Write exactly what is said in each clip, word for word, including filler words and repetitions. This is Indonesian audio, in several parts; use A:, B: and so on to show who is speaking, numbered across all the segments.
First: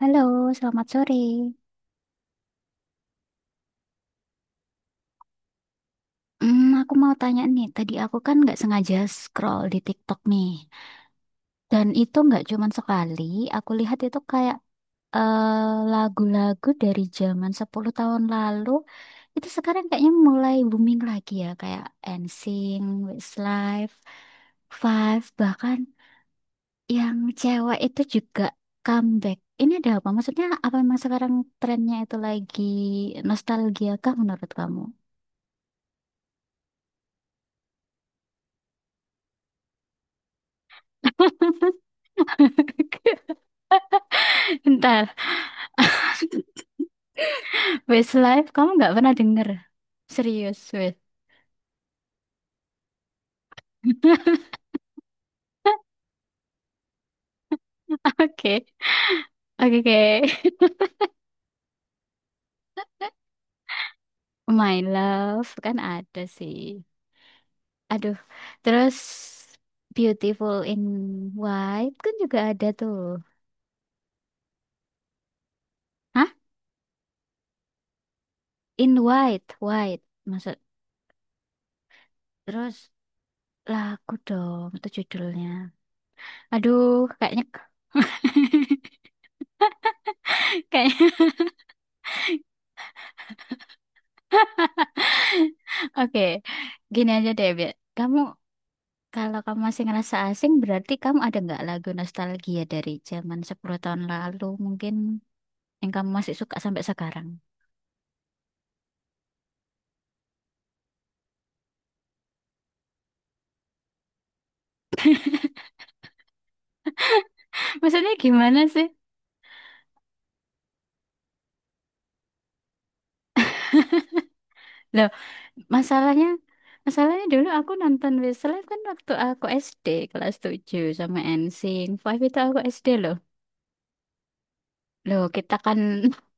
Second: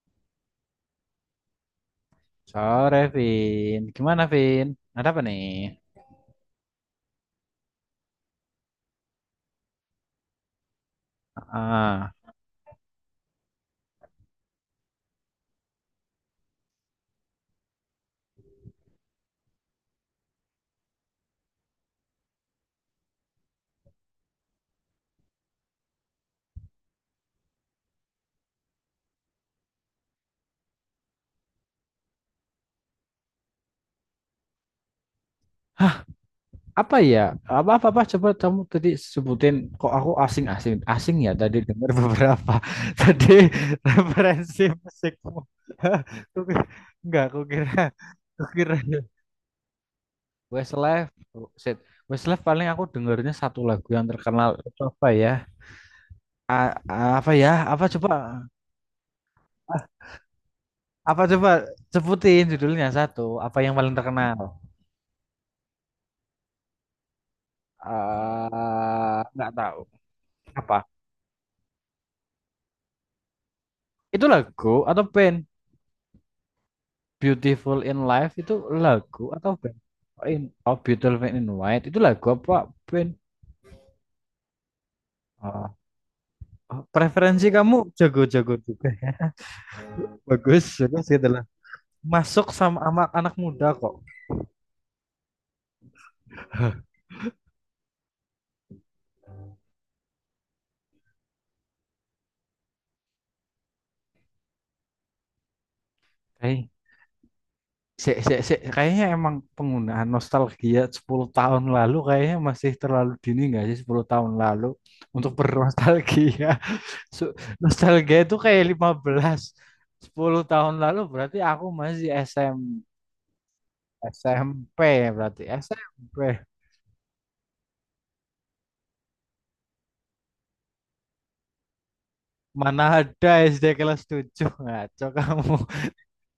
A: Halo, selamat sore.
B: Sore, Vin. Gimana, Vin? Ada apa nih?
A: Hmm, aku mau tanya nih, tadi aku kan nggak sengaja scroll di TikTok nih. Dan
B: Ah,
A: itu nggak cuman sekali, aku lihat itu kayak eh, lagu-lagu dari zaman sepuluh tahun lalu, itu sekarang kayaknya mulai booming lagi ya, kayak NSYNC, Westlife, Five, bahkan yang cewek itu juga comeback. Ini ada apa? Maksudnya apa memang sekarang trennya itu lagi nostalgia kah menurut kamu?
B: hah, Apa ya? Apa, apa, apa? Coba kamu tadi sebutin. Kok aku asing-asing? Asing ya, tadi dengar beberapa. Tadi referensi
A: Bentar,
B: musikmu. Aku kira- Enggak, aku kira.
A: Westlife,
B: Aku
A: kamu
B: kira.
A: nggak pernah denger? Serius, wes.
B: Westlife. Shit. Westlife paling aku dengernya satu lagu yang terkenal. Itu apa ya? A- a- apa ya? Apa coba?
A: Oke, oke,
B: Ah,
A: oke.
B: Apa coba? Sebutin judulnya satu. Apa yang paling terkenal?
A: My Love kan ada sih. Aduh, terus
B: Eh, nggak tahu
A: Beautiful
B: apa
A: in White kan juga ada tuh.
B: itu lagu atau band.
A: Hah?
B: Beautiful in Life itu
A: In
B: lagu
A: White,
B: atau band?
A: White.
B: Oh, in,
A: Maksud
B: oh Beautiful in White itu lagu apa
A: terus,
B: band?
A: lagu dong itu judulnya.
B: Ah, oh,
A: Aduh, kayaknya
B: preferensi kamu jago-jago juga ya. Bagus bagus
A: kayaknya
B: gitu lah, masuk sama anak anak muda kok.
A: oke. Gini aja deh, biar kamu, kalau kamu masih ngerasa asing, berarti kamu ada nggak lagu nostalgia dari zaman sepuluh tahun lalu mungkin yang kamu masih suka
B: Kayak-
A: sampai sekarang?
B: se se sek. Kayaknya emang penggunaan nostalgia sepuluh tahun lalu kayaknya masih terlalu dini, nggak sih? Sepuluh tahun lalu untuk bernostalgia. So,
A: Maksudnya
B: nostalgia itu
A: gimana
B: kayak
A: sih?
B: lima belas, sepuluh tahun lalu berarti aku masih SM SMP
A: Loh,
B: berarti
A: masalahnya
B: SMP.
A: masalahnya dulu aku nonton Westlife kan waktu aku es de kelas tujuh sama NSYNC. Five itu aku
B: Mana
A: es de loh.
B: ada SD kelas tujuh, ngaco
A: Loh, kita
B: kamu.
A: kan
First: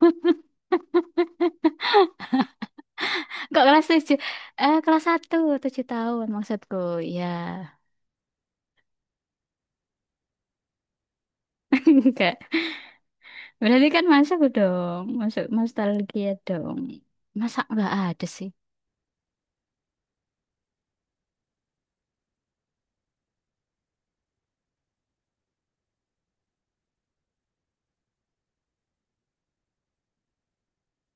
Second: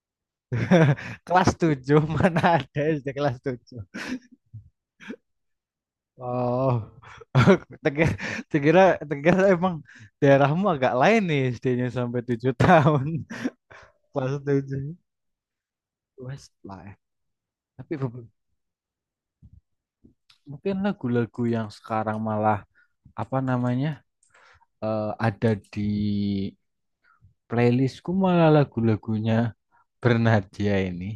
B: Kelas tujuh, mana ada S D kelas
A: kok
B: tujuh?
A: kelas tujuh? Eh, kelas satu, tujuh tahun maksudku.
B: Oh.
A: Ya.
B: Tegar Tegira tegar emang daerahmu agak lain nih, S D-nya sampai
A: Enggak.
B: tujuh tahun.
A: Berarti kan
B: Kelas
A: masuk
B: tujuh.
A: dong. Masuk nostalgia dong.
B: Westlife.
A: Masa nggak
B: Tapi
A: ada
B: be-
A: sih?
B: Mungkin lagu-lagu yang sekarang malah apa namanya? eh, ada di playlistku malah lagu-lagunya Bernadia ini,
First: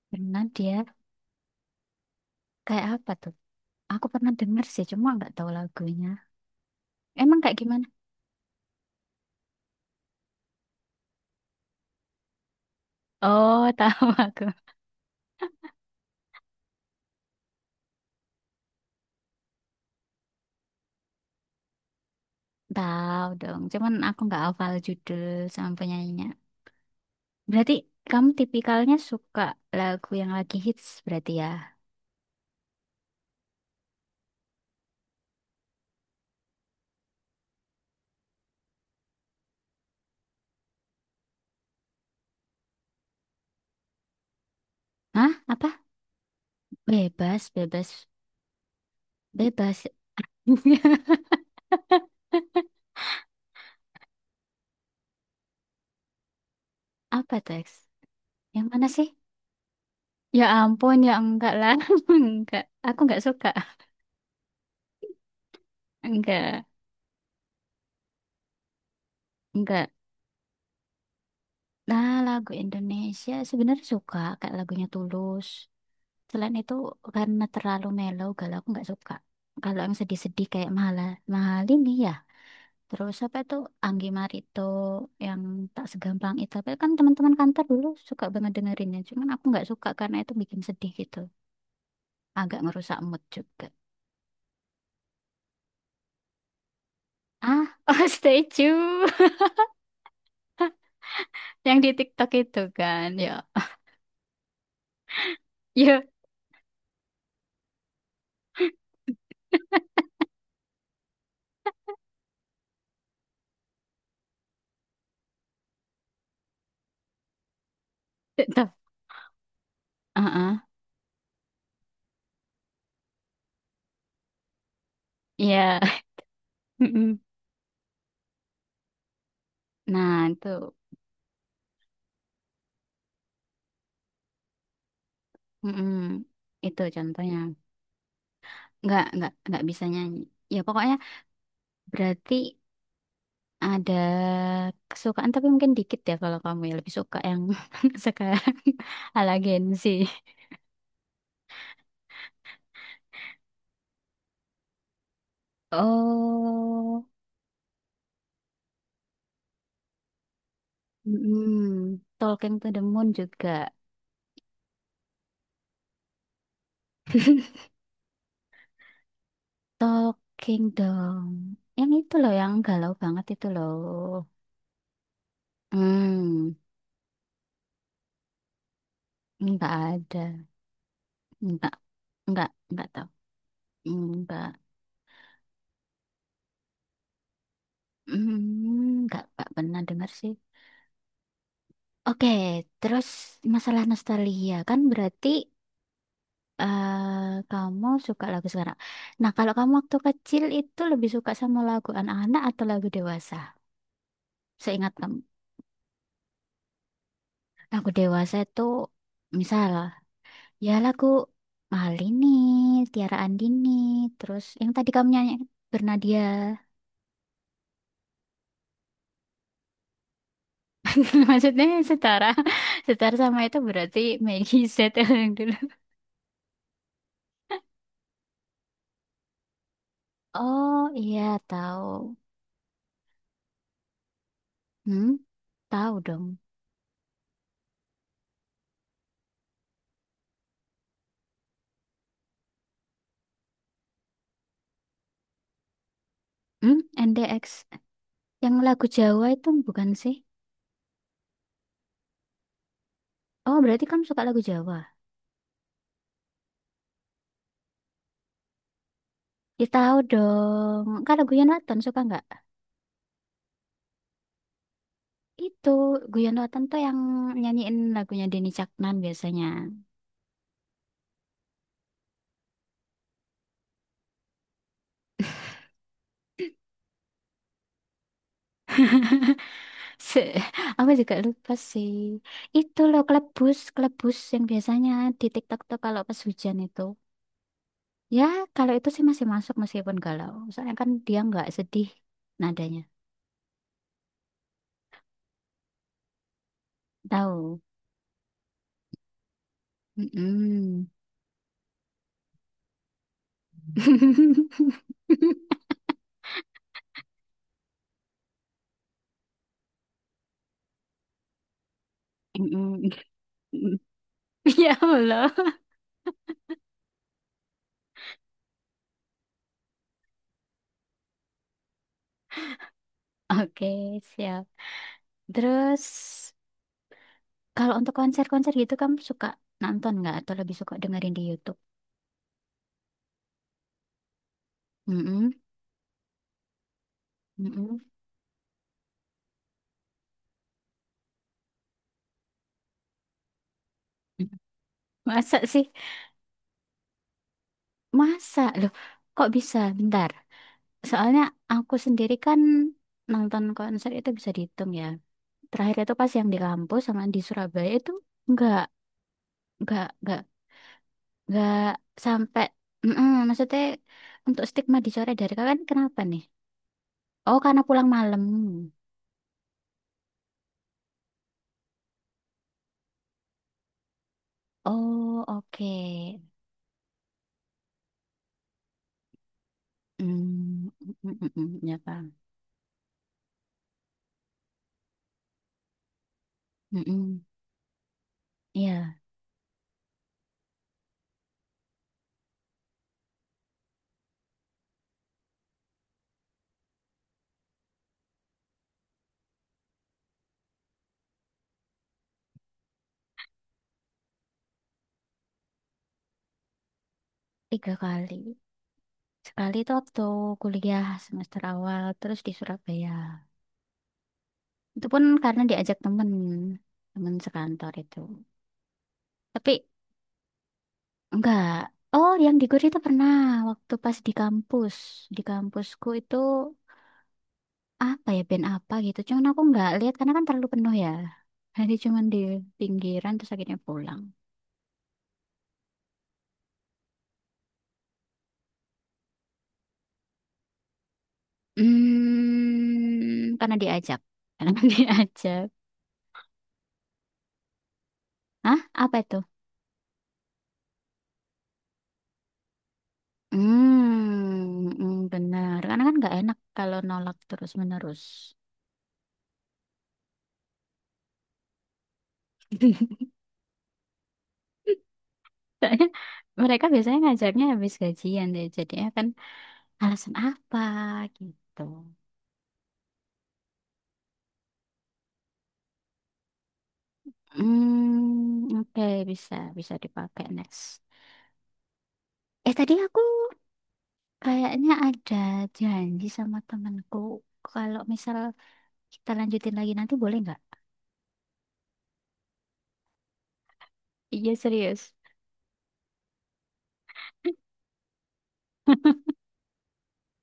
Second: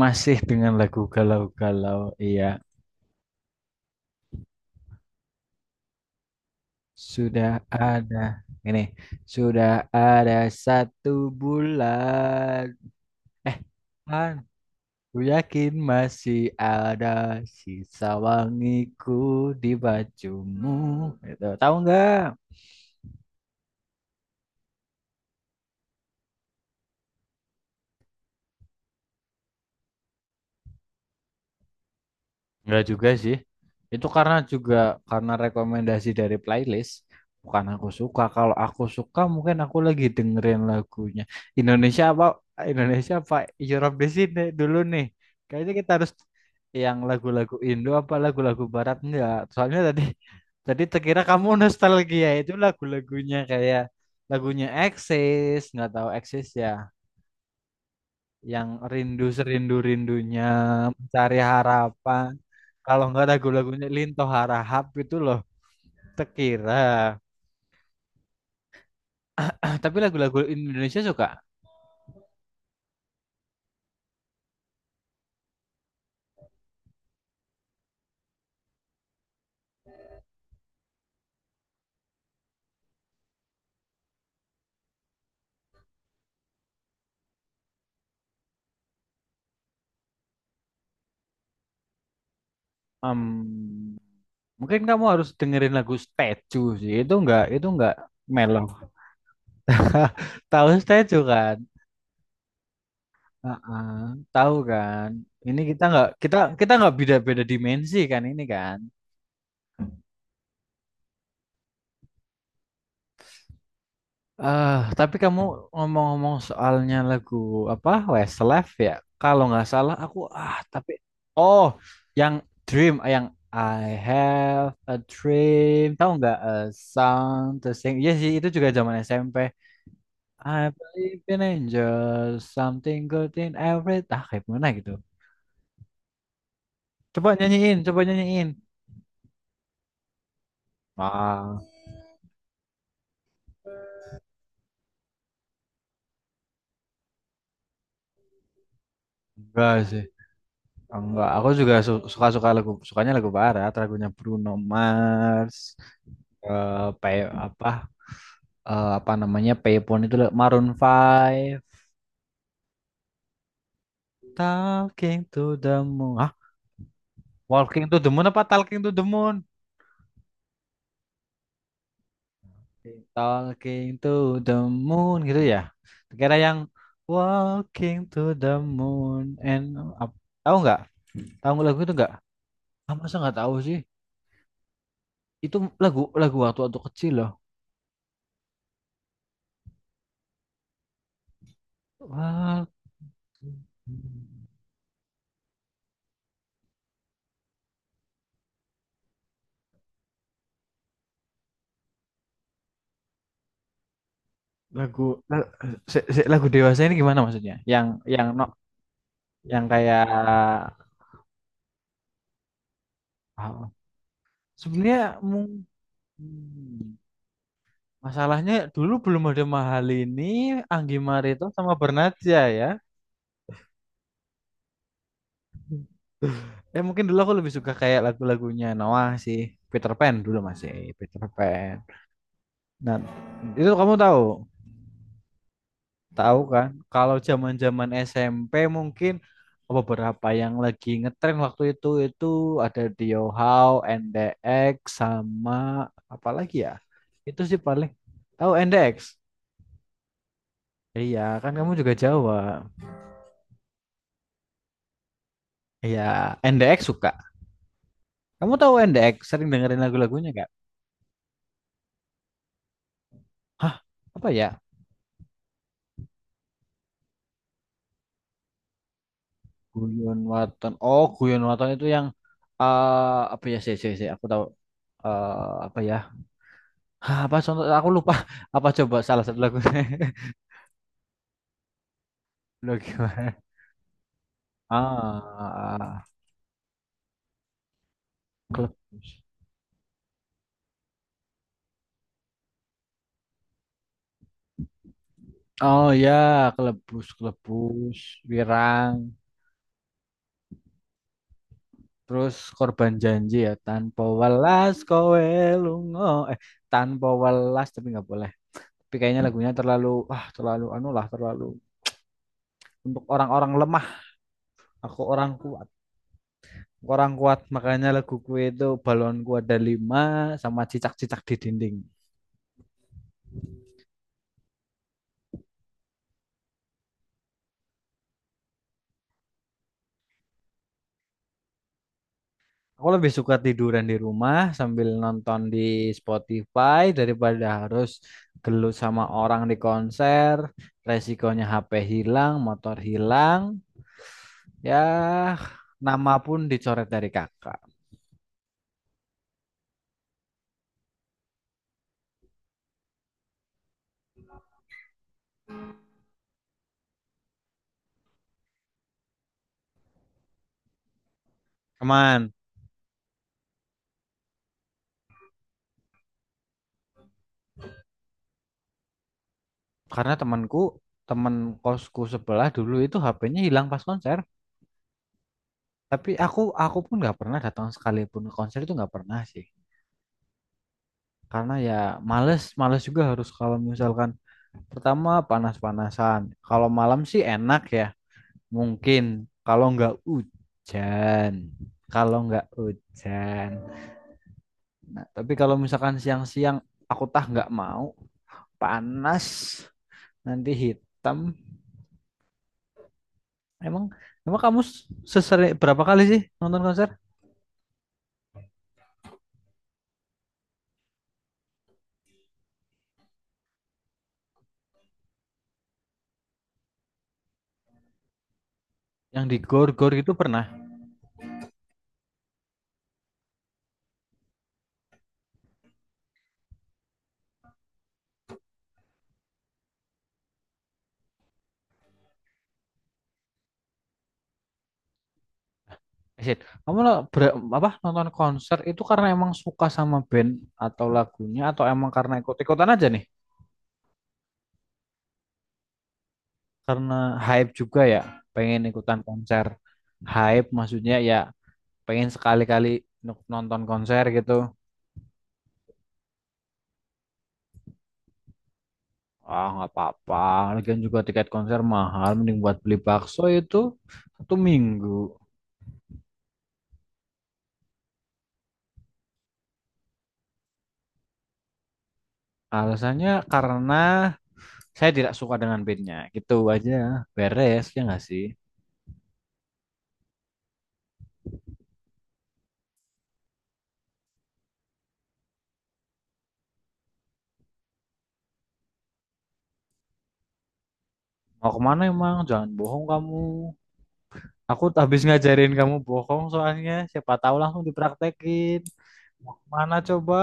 B: masih
A: Pernah
B: dengan
A: dia
B: lagu galau-galau. Iya,
A: kayak apa tuh? Aku pernah denger sih, cuma nggak tahu lagunya. Emang kayak
B: sudah
A: gimana?
B: ada ini sudah ada satu bulan, eh
A: Oh, tahu
B: kan
A: aku.
B: ku yakin masih ada sisa wangiku di bajumu, itu tahu nggak?
A: Tahu dong, cuman aku nggak hafal judul sama penyanyinya. Berarti kamu tipikalnya suka lagu yang lagi hits berarti ya?
B: Enggak juga sih. Itu karena juga karena rekomendasi dari playlist. Bukan aku suka. Kalau aku suka mungkin aku lagi dengerin lagunya. Indonesia apa? Indonesia apa? Europe di sini dulu nih.
A: Hah? Apa?
B: Kayaknya kita harus yang
A: Bebas,
B: lagu-lagu Indo
A: bebas,
B: apa lagu-lagu Barat, enggak. Soalnya
A: bebas.
B: tadi tadi terkira kamu nostalgia itu lagu-lagunya kayak lagunya Axis. Nggak tahu Axis ya,
A: Apa teks? Yang
B: yang
A: mana sih?
B: rindu serindu
A: Ya
B: rindunya
A: ampun, ya
B: mencari
A: enggak lah.
B: harapan,
A: Enggak. Aku
B: kalau
A: enggak
B: nggak
A: suka.
B: lagu-lagunya Linto Harahap itu loh.
A: Enggak.
B: Tekira
A: Enggak.
B: tapi lagu-lagu Indonesia suka.
A: Nah, lagu Indonesia sebenarnya suka kayak lagunya Tulus. Selain itu karena terlalu mellow galau aku nggak suka. Kalau yang sedih-sedih kayak Mahala Mahalini ya. Terus apa itu Anggi Marito yang tak segampang itu. Tapi kan teman-teman kantor dulu suka banget dengerinnya. Cuman aku nggak suka karena itu bikin sedih gitu. Agak ngerusak mood juga.
B: Em, Mungkin kamu harus dengerin lagu Statue sih, itu nggak itu
A: Ah,
B: nggak
A: oh
B: mellow.
A: statue
B: Tahu Statue kan?
A: yang di TikTok itu kan. Ya,
B: Heeh, tahu kan, ini kita
A: ya,
B: nggak kita kita nggak beda-beda dimensi kan, ini kan? Eh, tapi kamu ngomong-ngomong soalnya lagu apa Westlife
A: tetap.
B: ya? Kalau nggak salah aku
A: Ah,
B: ah
A: ah.
B: tapi oh yang Dream, ah, yang I have a
A: Iya.
B: dream, tahu nggak, a
A: Mm-mm.
B: song to sing? Iya sih, itu juga zaman S M P.
A: Nah,
B: I
A: itu.
B: believe in angels, something good in every, ah kayak mana gitu.
A: Mm-mm. Itu
B: Coba
A: contohnya.
B: nyanyiin, coba nyanyiin.
A: Nggak, nggak, nggak bisa nyanyi. Ya pokoknya
B: Ah,
A: berarti ada kesukaan tapi mungkin dikit ya kalau kamu, ya lebih suka yang sekarang ala Gen
B: enggak
A: Z.
B: sih. Enggak, aku juga su- suka-suka lagu, sukanya lagu barat, lagunya Bruno Mars, eh
A: Oh,
B: pay, apa, eh, apa namanya, Payphone itu loh, Maroon Five.
A: mm-mm. Talking to the Moon juga.
B: Talking to the Moon. Hah? Walking to the Moon apa Talking to the Moon?
A: Talking dong. Yang itu loh, yang galau banget itu loh.
B: Talking to the Moon gitu ya. Kira
A: Hmm,
B: yang Walking to the Moon and
A: nggak
B: ap-
A: ada.
B: tahu nggak? Tahu nggak
A: Nggak,
B: lagu itu nggak?
A: nggak, nggak
B: Ah,
A: tahu.
B: masa nggak tahu sih?
A: Hmm, nggak,
B: Itu lagu lagu waktu waktu kecil loh.
A: hmm, nggak, nggak pernah dengar sih. Oke, terus masalah
B: Walking.
A: nostalgia kan berarti eh, kamu suka lagu sekarang. Nah, kalau kamu waktu kecil itu lebih suka sama lagu anak-anak atau lagu dewasa? Seingat
B: Lagu
A: kamu,
B: la- se- se- lagu dewasa ini gimana maksudnya? Yang
A: lagu
B: yang
A: dewasa
B: no,
A: itu
B: yang
A: misal
B: kayak
A: ya lagu Malini, Tiara
B: apa?
A: Andini, terus yang tadi
B: Sebenarnya
A: kamu nyanyi
B: mung-
A: Bernadia.
B: hmm, masalahnya dulu belum ada mahal ini, Anggi Marito
A: Maksudnya
B: sama
A: setara,
B: Bernadja ya.
A: setara sama itu berarti Meggy Z yang dulu.
B: Ya mungkin dulu aku lebih suka kayak lagu-lagunya Noah sih. Peter Pan, dulu masih
A: Oh iya
B: Peter Pan.
A: tahu,
B: Nah, itu kamu tahu.
A: hmm tahu dong,
B: Tahu kan? Kalau zaman-zaman S M P mungkin beberapa yang lagi ngetren waktu itu itu ada Diohao, N D X, sama apa lagi ya?
A: hmm
B: Itu
A: en de eks.
B: sih paling. Tahu
A: Yang lagu
B: N D X?
A: Jawa itu bukan sih?
B: Iya, kan kamu juga Jawa.
A: Oh, berarti kamu suka lagu Jawa?
B: Iya, N D X suka. Kamu tahu N D X? Sering
A: Ya
B: dengerin
A: tahu
B: lagu-lagunya nggak?
A: dong. Kalau Guyon Waton suka nggak?
B: Hah, apa ya?
A: Itu Guyon Waton tuh yang nyanyiin lagunya Denny Caknan biasanya.
B: Guyon Waton. Oh, Guyon Waton itu yang eh apa ya? Si si sih. Aku tahu. eh apa ya? Hah, apa contoh? Aku lupa. Apa coba salah satu lagunya?
A: Se aku juga lupa sih.
B: Lo
A: Itu loh
B: gimana?
A: kelebus, kelebus yang biasanya di TikTok tuh kalau
B: Ah,
A: pas hujan itu. Ya, kalau itu sih
B: Kelebus.
A: masih masuk meskipun galau. Soalnya kan dia nggak sedih nadanya.
B: Oh ya, kelebus,
A: Tahu.
B: kelebus, wirang.
A: Mm-mm.
B: Terus korban janji ya, tanpa welas kowe lunga. Eh, tanpa welas, tapi nggak boleh. Tapi kayaknya lagunya terlalu, ah terlalu anu lah, terlalu
A: Mm-mm.
B: untuk orang-orang lemah.
A: Ya
B: Aku
A: Allah.
B: orang kuat, Aku orang kuat. Makanya laguku itu balonku ada lima sama cicak-cicak di dinding.
A: Oke, siap. Terus kalau untuk konser-konser gitu kamu suka nonton nggak atau lebih suka dengerin di YouTube?
B: Aku lebih suka tiduran di rumah sambil
A: Mm-mm,
B: nonton di Spotify daripada
A: mm-mm.
B: harus gelut sama orang di konser. Resikonya H P hilang, motor hilang. Ya,
A: Masa sih?
B: nama pun dicoret dari kakak.
A: Masa? Loh, kok bisa? Bentar. Soalnya aku sendiri kan nonton konser itu bisa dihitung ya. Terakhir itu pas yang di kampus sama di Surabaya itu nggak, nggak, nggak, nggak
B: Teman,
A: sampai. Mm-mm, maksudnya untuk stigma dicoret dari kalian kenapa nih? Oh, karena pulang malam.
B: karena temanku, teman kosku sebelah dulu itu H P-nya hilang pas konser.
A: Oh, oke.
B: Tapi aku aku pun nggak pernah datang sekalipun ke konser, itu nggak pernah sih.
A: Hmm, mm, mm,
B: Karena
A: mm, ya
B: ya
A: Bang.
B: males, males juga harus kalau misalkan, pertama panas-panasan. Kalau
A: Mm,
B: malam
A: mm.
B: sih enak ya,
A: Iya,
B: mungkin kalau nggak hujan, kalau nggak hujan. Nah, tapi kalau misalkan siang-siang, aku tah nggak mau, panas, nanti hitam. Emang emang kamu sesering berapa kali sih nonton konser?
A: tiga kali. Sekali itu waktu kuliah semester awal, terus di Surabaya. Itu pun karena diajak temen, temen sekantor itu.
B: Yang di
A: Tapi
B: gor-gor itu pernah?
A: enggak. Oh, yang di Gori itu pernah waktu pas di kampus. Di kampusku itu apa ya, band apa gitu. Cuman aku enggak lihat karena kan terlalu penuh ya. Jadi cuman di pinggiran terus akhirnya pulang.
B: Asyik. Kamu lo- ber- apa, nonton konser itu karena emang suka sama band atau lagunya, atau emang karena ikut-ikutan aja nih?
A: Hmm, karena diajak. Karena diajak.
B: Karena hype juga ya,
A: Hah?
B: pengen
A: Apa
B: ikutan
A: itu?
B: konser. Hype maksudnya ya, pengen sekali-kali nuk- nonton konser gitu.
A: Hmm, mm, benar. Karena kan nggak enak kalau nolak terus-menerus.
B: Ah, nggak apa-apa. Lagian juga tiket konser mahal, mending buat beli bakso itu satu minggu.
A: Soalnya mereka biasanya ngajaknya habis gajian deh. Jadinya kan alasan apa gitu.
B: Alasannya karena saya tidak suka dengan bandnya. Gitu aja, beres ya nggak sih?
A: Hmm, oke, bisa bisa dipakai next. Eh tadi aku kayaknya ada janji sama temanku. Kalau misal kita lanjutin lagi nanti boleh nggak?
B: Mau kemana emang? Jangan bohong kamu.
A: Iya
B: Aku
A: serius.
B: habis ngajarin kamu bohong soalnya. Siapa tahu langsung dipraktekin. Mau kemana coba?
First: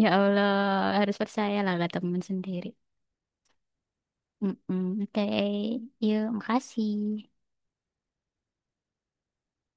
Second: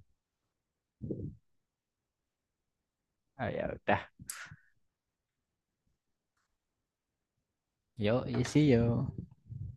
A: Ya Allah, harus percayalah ke teman sendiri.
B: Ah, ya udah.
A: Mm-mm. Oke, yuk, makasih.
B: Yo, isi yo.